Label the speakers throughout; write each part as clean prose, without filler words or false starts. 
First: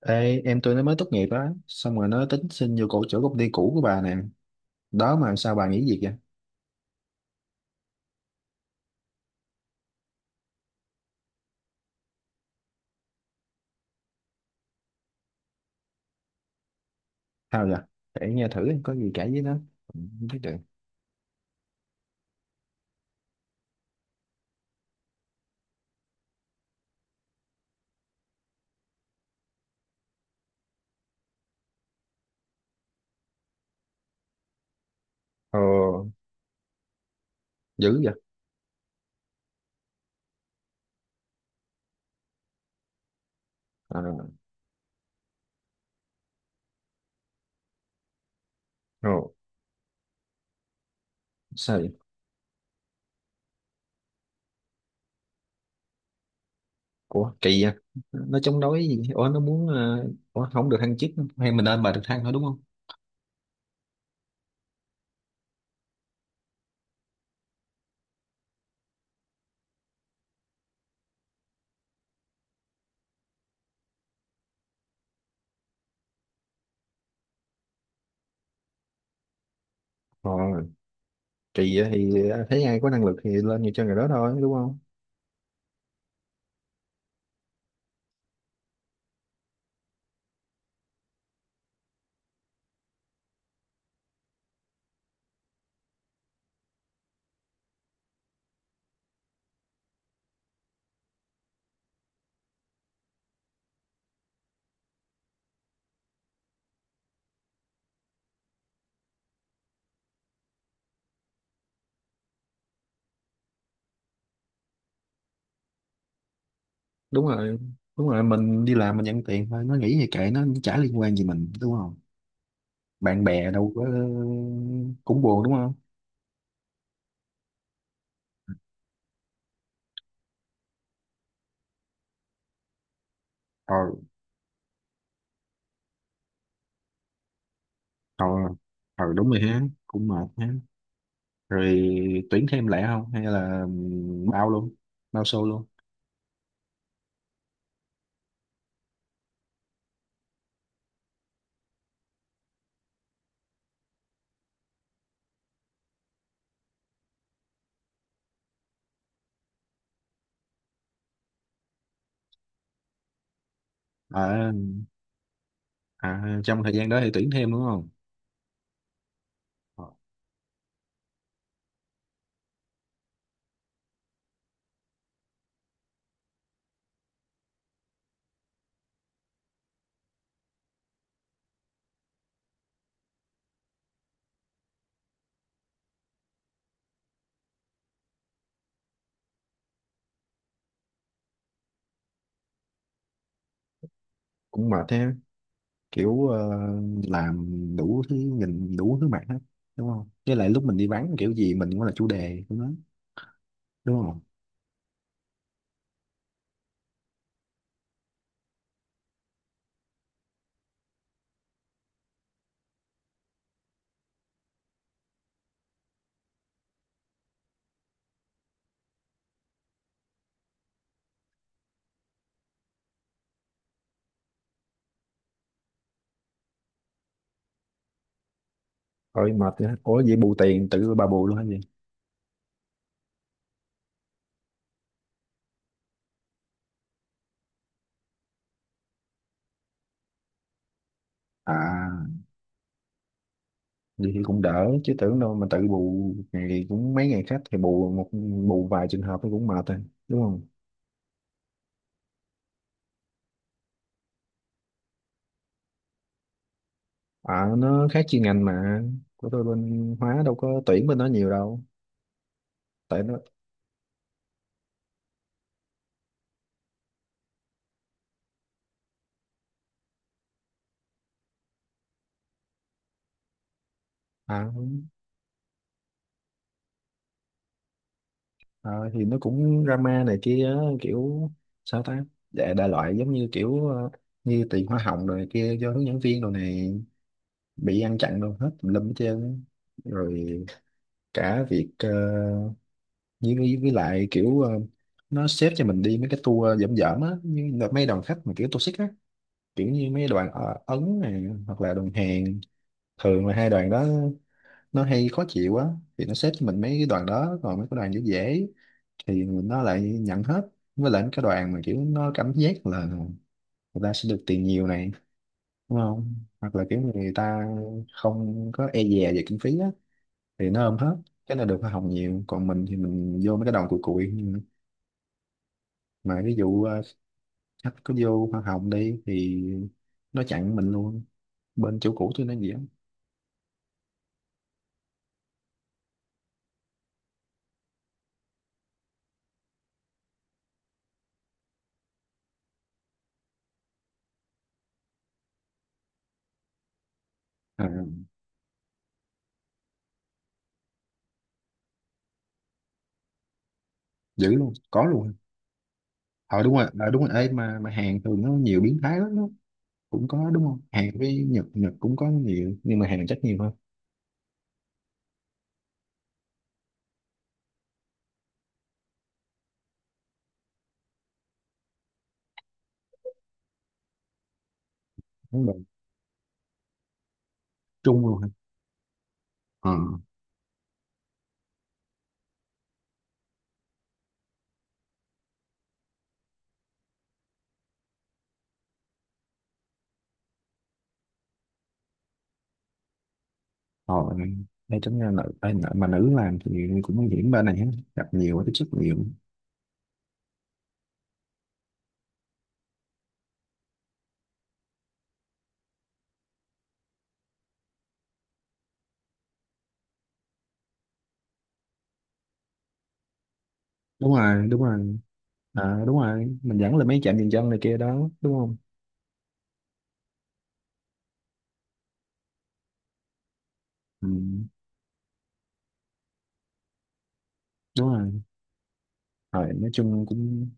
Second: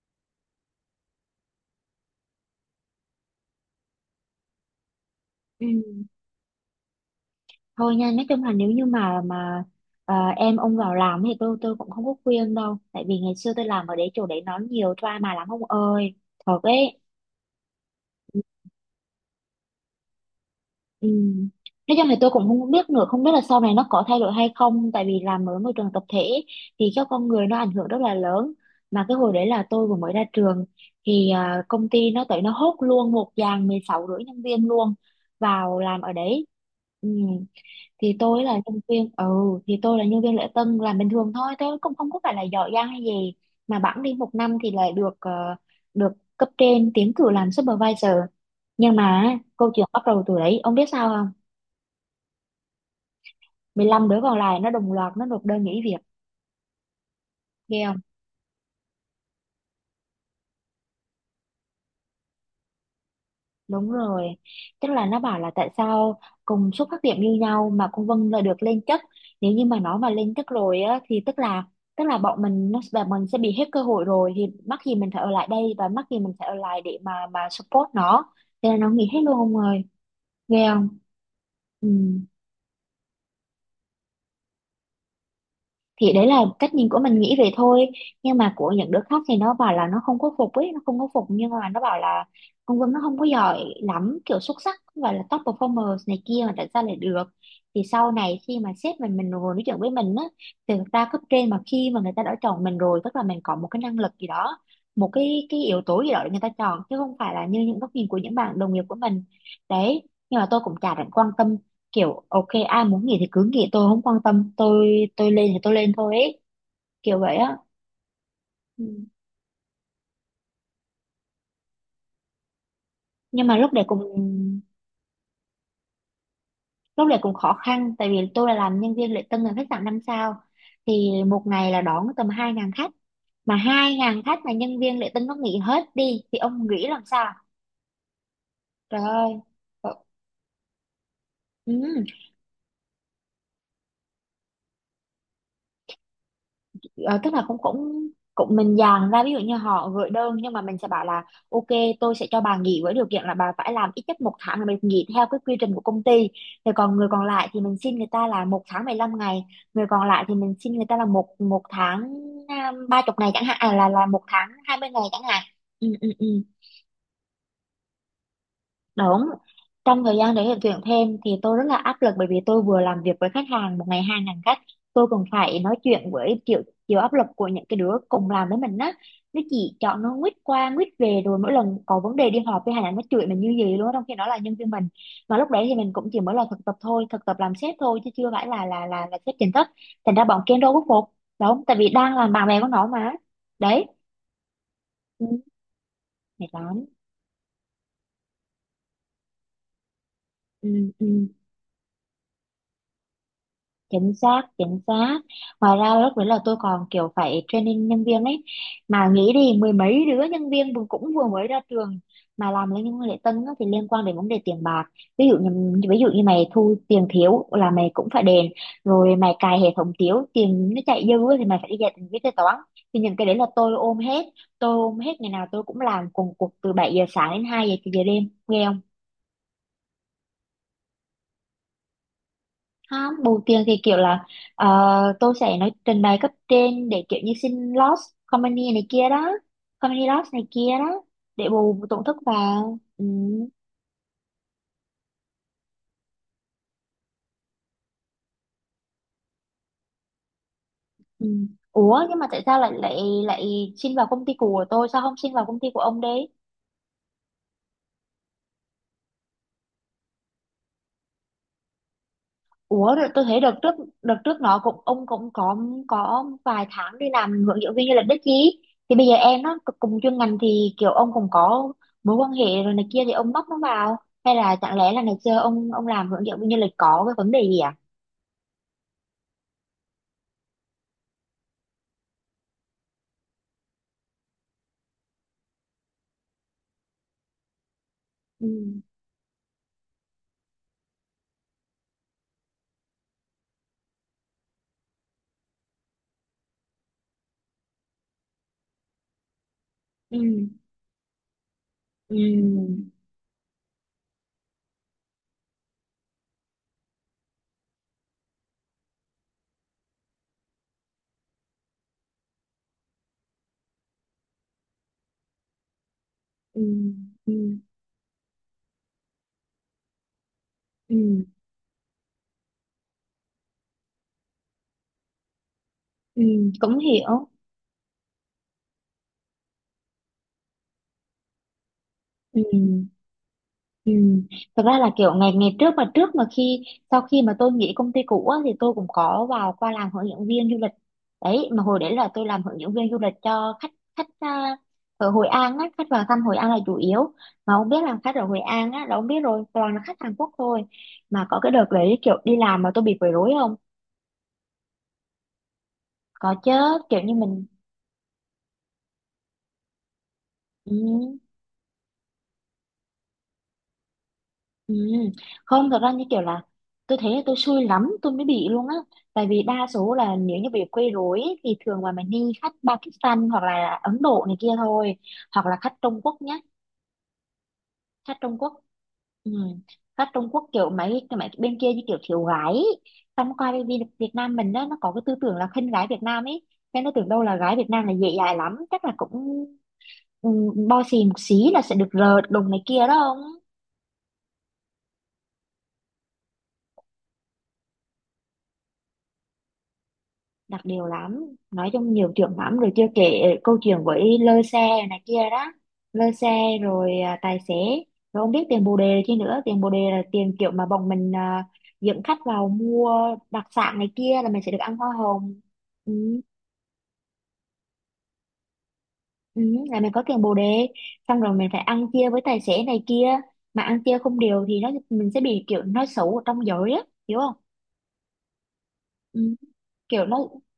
Speaker 1: Ê, em tôi nó mới tốt nghiệp á, xong rồi nó tính xin vô cổ chỗ công ty cũ của bà nè đó, mà sao
Speaker 2: Ừ.
Speaker 1: bà nghĩ gì vậy?
Speaker 2: Thôi nha, nói chung là nếu như mà em ông vào làm thì tôi cũng không có khuyên đâu, tại vì ngày xưa tôi làm ở đấy chỗ đấy nó nhiều drama lắm ông ơi, thật ấy.
Speaker 1: Sao vậy? Để nghe thử có gì cãi với nó. Ừ, không biết được.
Speaker 2: Ừ. Nói chung thì tôi cũng không biết nữa, không biết là sau này nó có thay đổi hay không, tại vì làm ở môi trường tập thể thì các con người nó ảnh hưởng rất là lớn. Mà cái hồi đấy là tôi vừa mới ra trường thì công ty nó tới nó hốt luôn một dàn 16,5 nhân viên luôn
Speaker 1: Ờ,
Speaker 2: vào làm ở đấy. Ừ.
Speaker 1: dữ vậy?
Speaker 2: thì tôi là nhân viên ừ thì tôi là nhân viên lễ tân làm bình thường thôi, tôi cũng không có phải là giỏi giang hay gì, mà
Speaker 1: ờ
Speaker 2: bẵng đi một năm thì lại được cấp trên tiến cử làm supervisor, nhưng
Speaker 1: ờ,
Speaker 2: mà câu chuyện bắt đầu từ đấy ông biết sao không?
Speaker 1: Sao vậy?
Speaker 2: 15 đứa còn lại nó đồng loạt nó nộp đơn nghỉ việc.
Speaker 1: Ủa kỳ vậy?
Speaker 2: Ghê.
Speaker 1: Nó chống đối gì? Ủa nó muốn ủa không được thăng chức, hay mình lên bà được thăng thôi đúng không?
Speaker 2: Đúng rồi, tức là nó bảo là tại sao cùng xuất phát điểm như nhau mà con Vân là được lên chức. Nếu như mà nó mà lên chức rồi á thì tức là bọn mình nó và mình sẽ bị hết cơ hội rồi, thì mắc gì mình phải ở lại đây, và mắc gì mình phải ở lại để mà support nó. Thế là nó nghỉ hết luôn ông ơi,
Speaker 1: Ờ,
Speaker 2: ghê không?
Speaker 1: kỳ
Speaker 2: Ừ.
Speaker 1: vậy thì thấy ai có năng lực thì lên nhiều cho người đó thôi, đúng không?
Speaker 2: Thì đấy là cách nhìn của mình nghĩ về thôi, nhưng mà của những đứa khác thì nó bảo là nó không có phục ấy, nó không có phục nhưng mà nó bảo là ông Vân nó không có giỏi lắm, kiểu xuất sắc, không phải là top performer này kia mà tại sao lại được. Thì sau này khi mà sếp mình ngồi nói chuyện với mình á, thì thực ra cấp trên mà khi mà người ta đã chọn mình rồi tức là mình có một cái năng lực gì đó, một cái yếu tố gì đó để người ta chọn, chứ không phải là như những góc nhìn của những bạn đồng nghiệp của mình đấy. Nhưng mà tôi cũng chả định quan tâm, kiểu ok ai muốn nghỉ thì cứ nghỉ, tôi không quan tâm, tôi lên thì tôi lên thôi ấy, kiểu
Speaker 1: Đúng
Speaker 2: vậy á.
Speaker 1: rồi, đúng rồi, mình đi
Speaker 2: Ừ.
Speaker 1: làm mình nhận tiền thôi, nó nghĩ gì kệ nó, chả liên quan gì mình, đúng. Bạn
Speaker 2: Nhưng
Speaker 1: bè
Speaker 2: mà
Speaker 1: đâu có. Cũng buồn đúng không?
Speaker 2: lúc đấy cũng khó khăn, tại vì tôi là làm nhân viên lễ tân ở khách sạn 5 sao thì một ngày là đón tầm 2.000 khách, mà
Speaker 1: ờ
Speaker 2: 2.000 khách mà nhân viên lễ tân nó nghỉ hết đi thì ông nghĩ làm sao?
Speaker 1: ờ
Speaker 2: Trời
Speaker 1: Đúng
Speaker 2: ơi.
Speaker 1: rồi ha.
Speaker 2: Ờ,
Speaker 1: Cũng mệt ha.
Speaker 2: ừ.
Speaker 1: Rồi, tuyển thêm lẻ không hay là bao luôn, bao xô luôn?
Speaker 2: Ờ, tức là cũng cũng cũng mình dàn ra, ví dụ như họ gửi đơn nhưng mà mình sẽ bảo là ok, tôi sẽ cho bà nghỉ với điều kiện là bà phải làm ít nhất một tháng, là mình nghỉ theo cái quy trình của công ty. Thì còn người còn lại thì mình xin người ta là 1 tháng 15 ngày, người còn lại thì mình xin người ta là một một tháng, 30 ngày chẳng hạn, là một tháng
Speaker 1: À,
Speaker 2: hai mươi ngày chẳng hạn. Ừ, ừ, ừ.
Speaker 1: à trong thời gian đó thì tuyển thêm đúng không?
Speaker 2: Đúng.
Speaker 1: Ờ,
Speaker 2: Trong thời gian đấy để tuyển thêm thì tôi rất là áp lực, bởi vì tôi vừa làm việc với khách hàng một ngày 2.000 khách, tôi còn phải nói chuyện với chịu chịu áp lực của những cái đứa cùng làm với mình á. Nó chỉ chọn nó quýt qua quýt về, rồi mỗi lần có vấn đề đi họp với hàng nó chửi mình như gì luôn á, trong khi nó là nhân viên mình. Mà lúc đấy thì mình cũng chỉ mới là thực tập thôi, thực tập làm sếp thôi chứ chưa phải là sếp chính thức. Thành ra bọn kia đâu có phục. Đúng, tại vì đang làm bạn bè của nó mà. Đấy.
Speaker 1: cũng mệt ha,
Speaker 2: Ừ,
Speaker 1: kiểu
Speaker 2: mệt lắm.
Speaker 1: làm đủ thứ, nhìn đủ thứ mặt hết, đúng không? Với lại lúc mình đi
Speaker 2: Ừ,
Speaker 1: vắng
Speaker 2: ừ.
Speaker 1: kiểu gì mình cũng là chủ đề của nó, đúng
Speaker 2: Chính
Speaker 1: không?
Speaker 2: xác, chính xác. Ngoài ra lúc đấy là tôi còn kiểu phải training nhân viên ấy, mà nghĩ đi mười mấy đứa nhân viên vừa- cũng vừa mới ra trường mà làm lên những lễ tân á thì liên quan đến vấn đề tiền bạc. Ví dụ như mày thu tiền thiếu là mày cũng phải đền, rồi mày cài hệ thống thiếu tiền nó chạy dư á thì mày phải đi dạy tính viết kế toán. Thì những cái đấy là tôi ôm hết, tôi ôm hết, ngày nào tôi cũng làm cùng cuộc từ 7 giờ sáng đến 2 giờ đêm nghe.
Speaker 1: Ôi mệt ha, ủa vậy bù tiền tự bà bù luôn hay gì?
Speaker 2: Không bù tiền thì kiểu là ờ, tôi sẽ nói trình bày cấp trên để kiểu như xin loss company này kia đó, company loss này kia đó để bù tổn
Speaker 1: À,
Speaker 2: thất vào. Ừ,
Speaker 1: vậy thì cũng đỡ, chứ tưởng đâu mà tự bù, ngày cũng mấy ngày khách thì bù một, bù vài trường hợp thì cũng mệt rồi, đúng không?
Speaker 2: ừ. Ủa nhưng mà tại sao lại lại lại xin vào công ty của tôi, sao không xin vào công ty của ông đi?
Speaker 1: À, nó khác chuyên ngành mà, của tôi bên hóa đâu có tuyển bên đó nhiều đâu.
Speaker 2: Ủa
Speaker 1: Tại
Speaker 2: rồi
Speaker 1: nó
Speaker 2: tôi thấy đợt trước, đợt trước nó cũng, ông cũng có vài tháng đi làm hướng dẫn viên du lịch đấy chứ, thì bây giờ em nó c- cùng chuyên ngành thì kiểu ông cũng có mối quan hệ rồi này kia thì ông bắt nó vào, hay
Speaker 1: à,
Speaker 2: là chẳng lẽ là ngày xưa ông làm hướng dẫn viên du lịch có cái vấn đề gì à?
Speaker 1: à thì nó cũng drama này kia á, kiểu sao ta, đại, đại loại giống như kiểu như tiền hoa hồng rồi này kia cho hướng dẫn viên rồi này, bị ăn chặn đâu
Speaker 2: Ừ,
Speaker 1: hết, tùm lum hết trơn á. Rồi cả việc với lại kiểu nó xếp cho mình đi mấy cái tour dởm dởm á, như là mấy đoàn khách mà kiểu tour toxic á, kiểu như mấy
Speaker 2: ừ,
Speaker 1: đoàn Ấn này hoặc là đoàn Hàn,
Speaker 2: ừ,
Speaker 1: thường là hai đoàn đó nó hay khó chịu á. Thì nó xếp cho mình mấy cái đoàn đó, còn mấy cái đoàn dễ dễ thì nó lại nhận hết. Với lại mấy cái đoàn mà kiểu nó cảm giác là người ta sẽ được tiền nhiều này, đúng không, hoặc
Speaker 2: ừ,
Speaker 1: là kiểu người
Speaker 2: ừ,
Speaker 1: ta không có e dè về kinh phí á thì nó ôm hết.
Speaker 2: ừ,
Speaker 1: Cái này được hoa hồng nhiều, còn mình thì mình vô mấy cái đoàn cùi cùi, mà
Speaker 2: ừ.
Speaker 1: ví dụ
Speaker 2: Cũng hiểu.
Speaker 1: khách có vô hoa hồng đi thì nó chặn mình luôn. Bên chỗ cũ tôi nó gì á.
Speaker 2: Ừ. Ừ. Thật ra là kiểu ngày ngày trước mà khi sau khi mà tôi nghỉ công ty cũ á, thì tôi cũng có vào qua làm hướng dẫn viên du lịch đấy, mà hồi đấy là tôi làm hướng dẫn viên du lịch cho khách khách ở Hội An á, khách vào thăm Hội An là chủ yếu, mà
Speaker 1: À,
Speaker 2: ông biết là khách ở Hội An á là ông biết rồi, toàn là khách Hàn Quốc thôi. Mà có cái đợt đấy kiểu đi làm mà tôi bị quấy rối không?
Speaker 1: dữ luôn có luôn.
Speaker 2: Có
Speaker 1: Ờ đúng rồi,
Speaker 2: chứ.
Speaker 1: ờ
Speaker 2: Kiểu
Speaker 1: đúng rồi,
Speaker 2: như
Speaker 1: ê
Speaker 2: mình...
Speaker 1: mà Hàn thường nó nhiều biến thái lắm đó. Cũng có đúng không? Hàn với
Speaker 2: Ừ.
Speaker 1: Nhật, Nhật cũng có nhiều nhưng mà Hàn chắc nhiều hơn.
Speaker 2: Ừ. Không, thật ra như kiểu là tôi thấy là tôi xui lắm tôi mới bị luôn á, tại vì đa số là nếu như bị quấy rối ấy, thì thường là mình đi khách Pakistan hoặc là Ấn Độ này kia thôi,
Speaker 1: Đúng
Speaker 2: hoặc là
Speaker 1: rồi.
Speaker 2: khách Trung Quốc nhé.
Speaker 1: Trung
Speaker 2: Khách
Speaker 1: luôn hả?
Speaker 2: Trung Quốc. Ừ.
Speaker 1: Ờ.
Speaker 2: Khách Trung Quốc kiểu mấy cái mấy bên kia như kiểu thiếu gái ấy. Xong qua bên Việt Việt Nam mình đó, nó có cái tư tưởng là khinh gái Việt Nam ấy, nên nó tưởng đâu là gái Việt Nam là dễ dãi lắm, chắc là cũng ừ, bo xì một xí là sẽ được rợt đùng này kia đó không.
Speaker 1: Rồi, đây tính ra nữ, ê, nữ- mà nữ làm thì cũng nguy hiểm bên này ha, gặp nhiều, tiếp xúc nhiều.
Speaker 2: Đặc điều lắm. Nói chung nhiều chuyện lắm, rồi chưa kể câu chuyện với lơ xe này kia đó, lơ xe rồi tài xế, rồi không biết tiền bồ đề chi nữa. Tiền bồ đề là tiền kiểu mà bọn mình dẫn khách vào mua đặc sản này
Speaker 1: Đúng
Speaker 2: kia là mình
Speaker 1: rồi,
Speaker 2: sẽ được
Speaker 1: đúng
Speaker 2: ăn hoa
Speaker 1: rồi.
Speaker 2: hồng,
Speaker 1: À, đúng
Speaker 2: ừ,
Speaker 1: rồi, mình dẫn lên mấy trạm dừng chân này kia đó đúng không.
Speaker 2: ừ, là mình có tiền bồ đề. Xong rồi mình phải ăn chia với tài xế này kia, mà ăn chia
Speaker 1: Ừ,
Speaker 2: không đều thì nó mình sẽ bị kiểu nói xấu ở trong giới á, hiểu không?
Speaker 1: đúng rồi.
Speaker 2: Ừ,
Speaker 1: Rồi nói
Speaker 2: kiểu
Speaker 1: chung
Speaker 2: nó
Speaker 1: cũng.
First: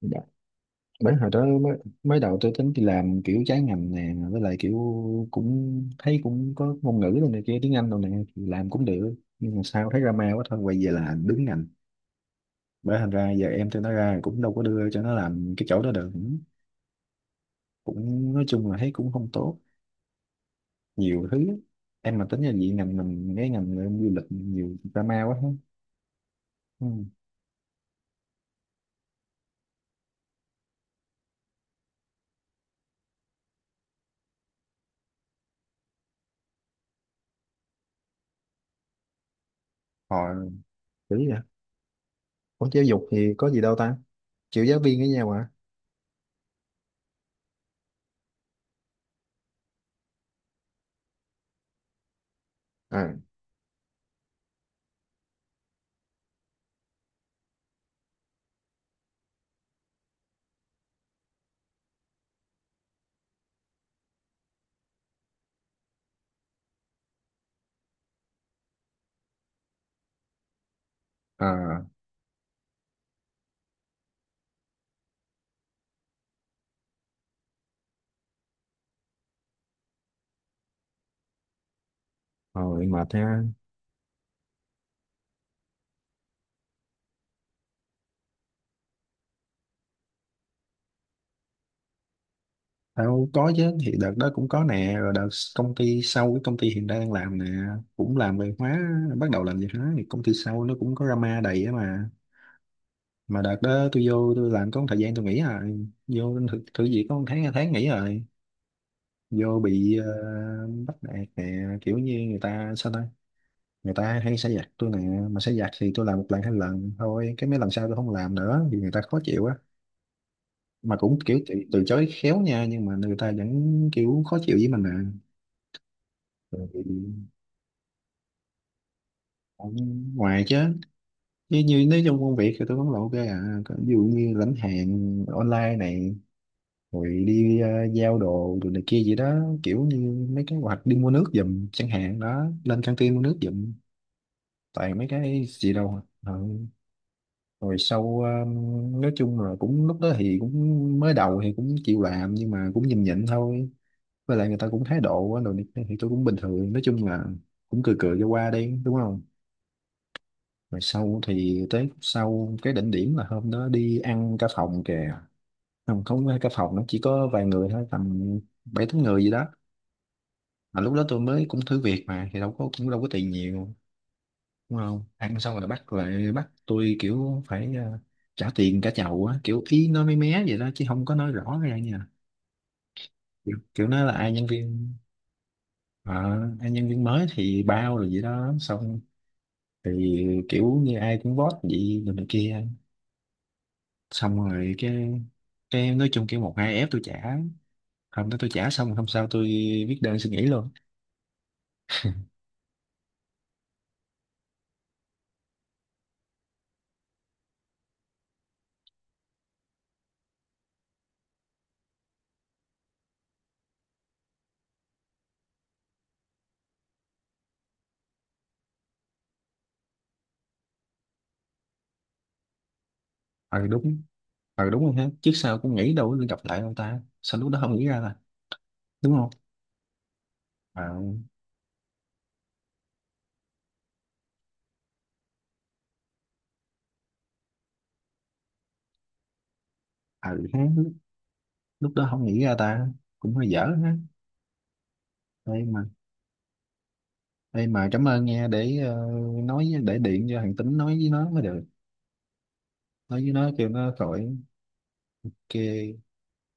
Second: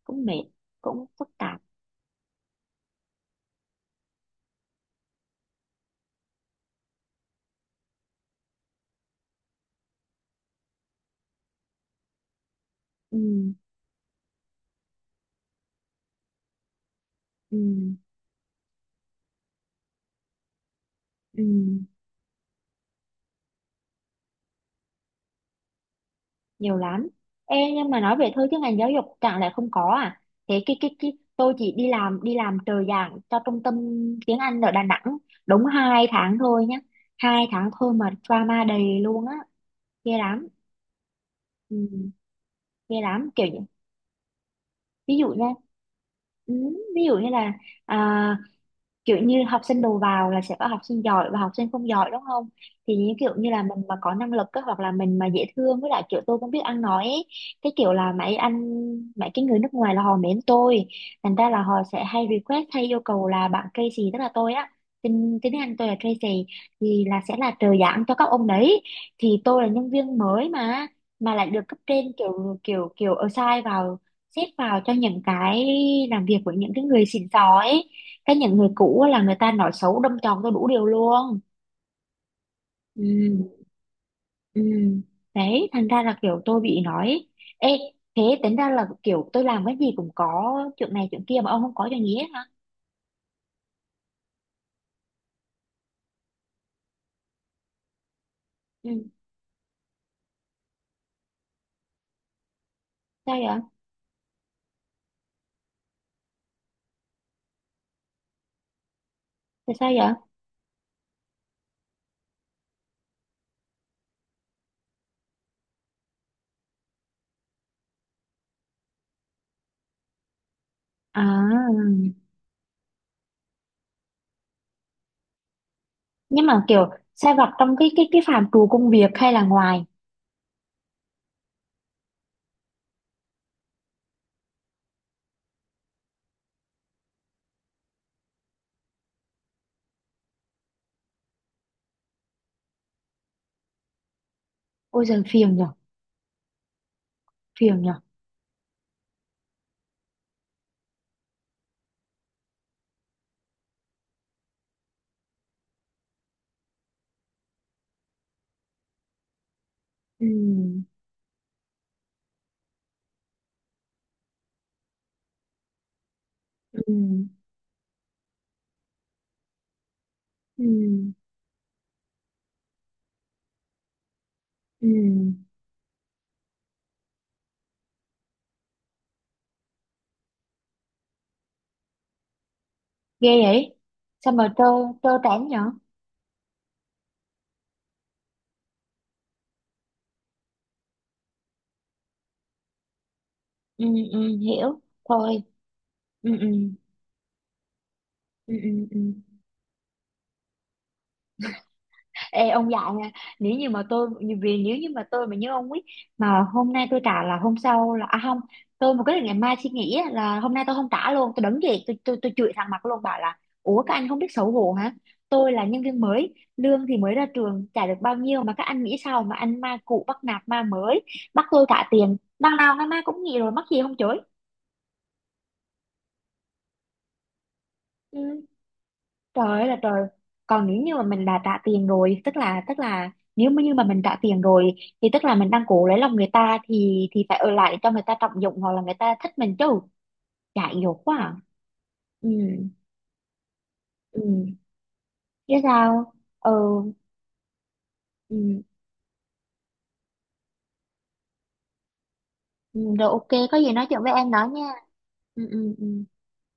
Speaker 1: Dạ.
Speaker 2: cũng mệt, cũng
Speaker 1: Bởi
Speaker 2: phức
Speaker 1: hồi đó
Speaker 2: tạp.
Speaker 1: mới, mới đầu tôi tính đi làm kiểu trái ngành nè, với lại kiểu cũng thấy cũng có ngôn ngữ rồi này kia, tiếng Anh rồi nè, thì làm cũng được nhưng mà sao thấy drama quá, thôi quay về là đứng ngành. Bởi thành
Speaker 2: Ừ,
Speaker 1: ra giờ em tôi nó ra cũng đâu có đưa cho nó làm cái chỗ đó được.
Speaker 2: ừ,
Speaker 1: Cũng nói chung là thấy cũng không tốt, nhiều
Speaker 2: ừ.
Speaker 1: thứ lắm. Em mà tính là gì, ngành mình, cái ngành em du lịch nhiều drama quá hết.
Speaker 2: Nhiều
Speaker 1: Ừ.
Speaker 2: lắm. Ê, nhưng mà nói về thôi chứ ngành giáo dục chẳng lẽ không có à? Thế cái tôi chỉ đi làm trợ giảng cho trung tâm tiếng Anh ở Đà Nẵng, đúng 2 tháng thôi nhá, 2 tháng thôi mà drama đầy luôn á. Ghê lắm.
Speaker 1: Hồi kiểu vậy.
Speaker 2: Ừ,
Speaker 1: Ủa giáo
Speaker 2: ghê
Speaker 1: dục
Speaker 2: lắm
Speaker 1: thì
Speaker 2: kiểu
Speaker 1: có
Speaker 2: như...
Speaker 1: gì đâu ta, chịu giáo viên với
Speaker 2: Ví
Speaker 1: nhau
Speaker 2: dụ nha.
Speaker 1: à?
Speaker 2: Ừ, ví dụ như là à, kiểu như học sinh đầu vào là sẽ có học sinh giỏi và học sinh không giỏi đúng không, thì
Speaker 1: À,
Speaker 2: như kiểu như là mình mà có năng lực á, hoặc là mình mà dễ thương với lại kiểu tôi cũng biết ăn nói ấy. Cái kiểu là mấy anh Mấy cái người nước ngoài là họ mến tôi, thành ra là họ sẽ hay request hay yêu cầu là bạn Tracy, tức là tôi á, tên tên tiếng Anh tôi là Tracy, thì là sẽ là trợ giảng cho các ông đấy. Thì tôi là nhân viên mới mà lại được cấp
Speaker 1: à.
Speaker 2: trên kiểu kiểu kiểu assign vào, xếp vào cho những cái làm việc của những cái người xịn sò ấy, cái những người cũ á là người ta nói xấu đâm chọc tôi đủ điều luôn.
Speaker 1: Rồi mệt ha.
Speaker 2: Ừ, ừ. Đấy thành ra là kiểu tôi bị nói. Ê, thế tính ra là kiểu tôi làm cái gì cũng có chuyện này chuyện kia mà ông không có chuyện gì hết hả?
Speaker 1: Tao có chứ, thì đợt đó cũng có nè, rồi đợt công ty sau, cái công ty hiện đang đang làm nè, cũng làm về hóa.
Speaker 2: Ừ.
Speaker 1: Bắt đầu làm về hóa thì công ty sau nó cũng có drama đầy á mà.
Speaker 2: Sao
Speaker 1: Mà đợt
Speaker 2: vậy?
Speaker 1: đó tôi vô tôi làm có một thời gian tôi nghỉ rồi, vô thử việc có một tháng hai tháng nghỉ rồi. Vô
Speaker 2: Tại sao
Speaker 1: bị
Speaker 2: vậy?
Speaker 1: bắt nạt nè, kiểu như người ta sao ta, người ta hay xả giặc tôi nè. Mà xả giặc thì tôi làm một lần hai lần thôi, cái mấy lần sau tôi không làm nữa vì người ta khó chịu á. Mà cũng
Speaker 2: À,
Speaker 1: kiểu từ chối khéo nha, nhưng mà người ta vẫn kiểu khó chịu với mình.
Speaker 2: nhưng mà kiểu
Speaker 1: Nè.
Speaker 2: sai vặt trong cái phạm trù công việc hay là
Speaker 1: Cũng
Speaker 2: ngoài?
Speaker 1: ngoài chứ. Như, như nếu trong công việc thì tôi vẫn là ok à, còn ví dụ như lãnh hàng online này, rồi đi giao đồ rồi này kia gì đó, kiểu như mấy cái, hoặc đi mua nước giùm chẳng hạn đó, lên căng tin mua nước giùm, toàn
Speaker 2: Ôi
Speaker 1: mấy
Speaker 2: giời,
Speaker 1: cái
Speaker 2: phiền nhở.
Speaker 1: gì đâu à. Ờ. Rồi
Speaker 2: Phiền nhở.
Speaker 1: sau nói chung là cũng lúc đó thì cũng mới đầu thì cũng chịu làm nhưng mà cũng nhịn nhịn thôi, với lại người ta cũng thái độ á, đồ này kia, thì tôi cũng bình thường, nói chung là cũng cười cười cho qua đi đúng không. Rồi
Speaker 2: Ừ,
Speaker 1: sau thì tới sau, cái đỉnh điểm là hôm đó đi ăn cả phòng kìa, không không phải cả phòng,
Speaker 2: ừ,
Speaker 1: nó chỉ có vài người thôi, tầm bảy tám người gì đó. Mà lúc đó
Speaker 2: ừ,
Speaker 1: tôi mới cũng thử việc mà, thì đâu có, cũng đâu có tiền nhiều đúng
Speaker 2: ừ.
Speaker 1: không. Ăn xong rồi bắt lại, bắt tôi kiểu phải trả tiền cả chầu á, kiểu ý nói mé mé vậy đó chứ không có nói rõ ra nha.
Speaker 2: Ghê
Speaker 1: Kiểu,
Speaker 2: vậy.
Speaker 1: kiểu nói là ai
Speaker 2: Sao
Speaker 1: nhân
Speaker 2: mà trơ
Speaker 1: viên
Speaker 2: trơ trẽn nhở.
Speaker 1: ờ, ai nhân viên mới thì bao rồi vậy đó, xong thì kiểu như ai cũng vote vậy rồi này kia.
Speaker 2: Ừ, ừ.
Speaker 1: Xong rồi
Speaker 2: Hiểu
Speaker 1: cái
Speaker 2: thôi.
Speaker 1: cái nói chung
Speaker 2: Ừ,
Speaker 1: kiểu
Speaker 2: ừ.
Speaker 1: một hai ép tôi trả. Hôm đó tôi
Speaker 2: Ừ,
Speaker 1: trả
Speaker 2: ừ,
Speaker 1: xong,
Speaker 2: ừ.
Speaker 1: hôm sau tôi viết đơn xin nghỉ luôn.
Speaker 2: Ê, ông dạy nha. Nếu như mà tôi, vì nếu như mà tôi mà như ông ấy, mà hôm nay tôi trả là hôm sau là à không, tôi mà quyết định ngày mai suy nghĩ á, là hôm nay tôi không trả luôn, tôi đứng dậy tôi chửi thẳng mặt luôn bảo là ủa các anh không biết xấu hổ hả, tôi là nhân viên mới lương thì mới ra trường trả được bao nhiêu mà các anh nghĩ sao mà anh ma cũ bắt nạt ma mới, bắt tôi trả tiền, đằng nào ngày mai cũng nghỉ rồi mắc
Speaker 1: Ờ
Speaker 2: gì không
Speaker 1: đúng,
Speaker 2: chửi.
Speaker 1: ờ đúng rồi ha, trước sau cũng nghĩ đâu có gặp lại ông ta, sao lúc đó không nghĩ ra ta,
Speaker 2: Ừ.
Speaker 1: đúng không?
Speaker 2: Trời ơi là trời. Còn nếu
Speaker 1: Ờ
Speaker 2: như mà mình đã trả tiền rồi, tức là nếu mà như mà mình trả tiền rồi thì tức là mình đang cố lấy lòng người ta, thì phải ở lại để cho người ta trọng dụng hoặc là người ta thích mình chứ.
Speaker 1: ờ ha,
Speaker 2: Dại
Speaker 1: lúc
Speaker 2: dột quá. À.
Speaker 1: lúc đó không
Speaker 2: Ừ.
Speaker 1: nghĩ ra ta, cũng hơi dở ha.
Speaker 2: Ừ. Chứ
Speaker 1: Đây mà,
Speaker 2: sao? Ừ.
Speaker 1: đây mà cảm ơn nha,
Speaker 2: Ừ.
Speaker 1: để nói với- để điện cho thằng Tính nói với nó mới được.
Speaker 2: Ừ, rồi
Speaker 1: Nói
Speaker 2: ok,
Speaker 1: với nó
Speaker 2: có
Speaker 1: kêu
Speaker 2: gì nói
Speaker 1: nó
Speaker 2: chuyện với em
Speaker 1: khỏi
Speaker 2: đó nha. Ừ, ừ,
Speaker 1: kê.
Speaker 2: ừ.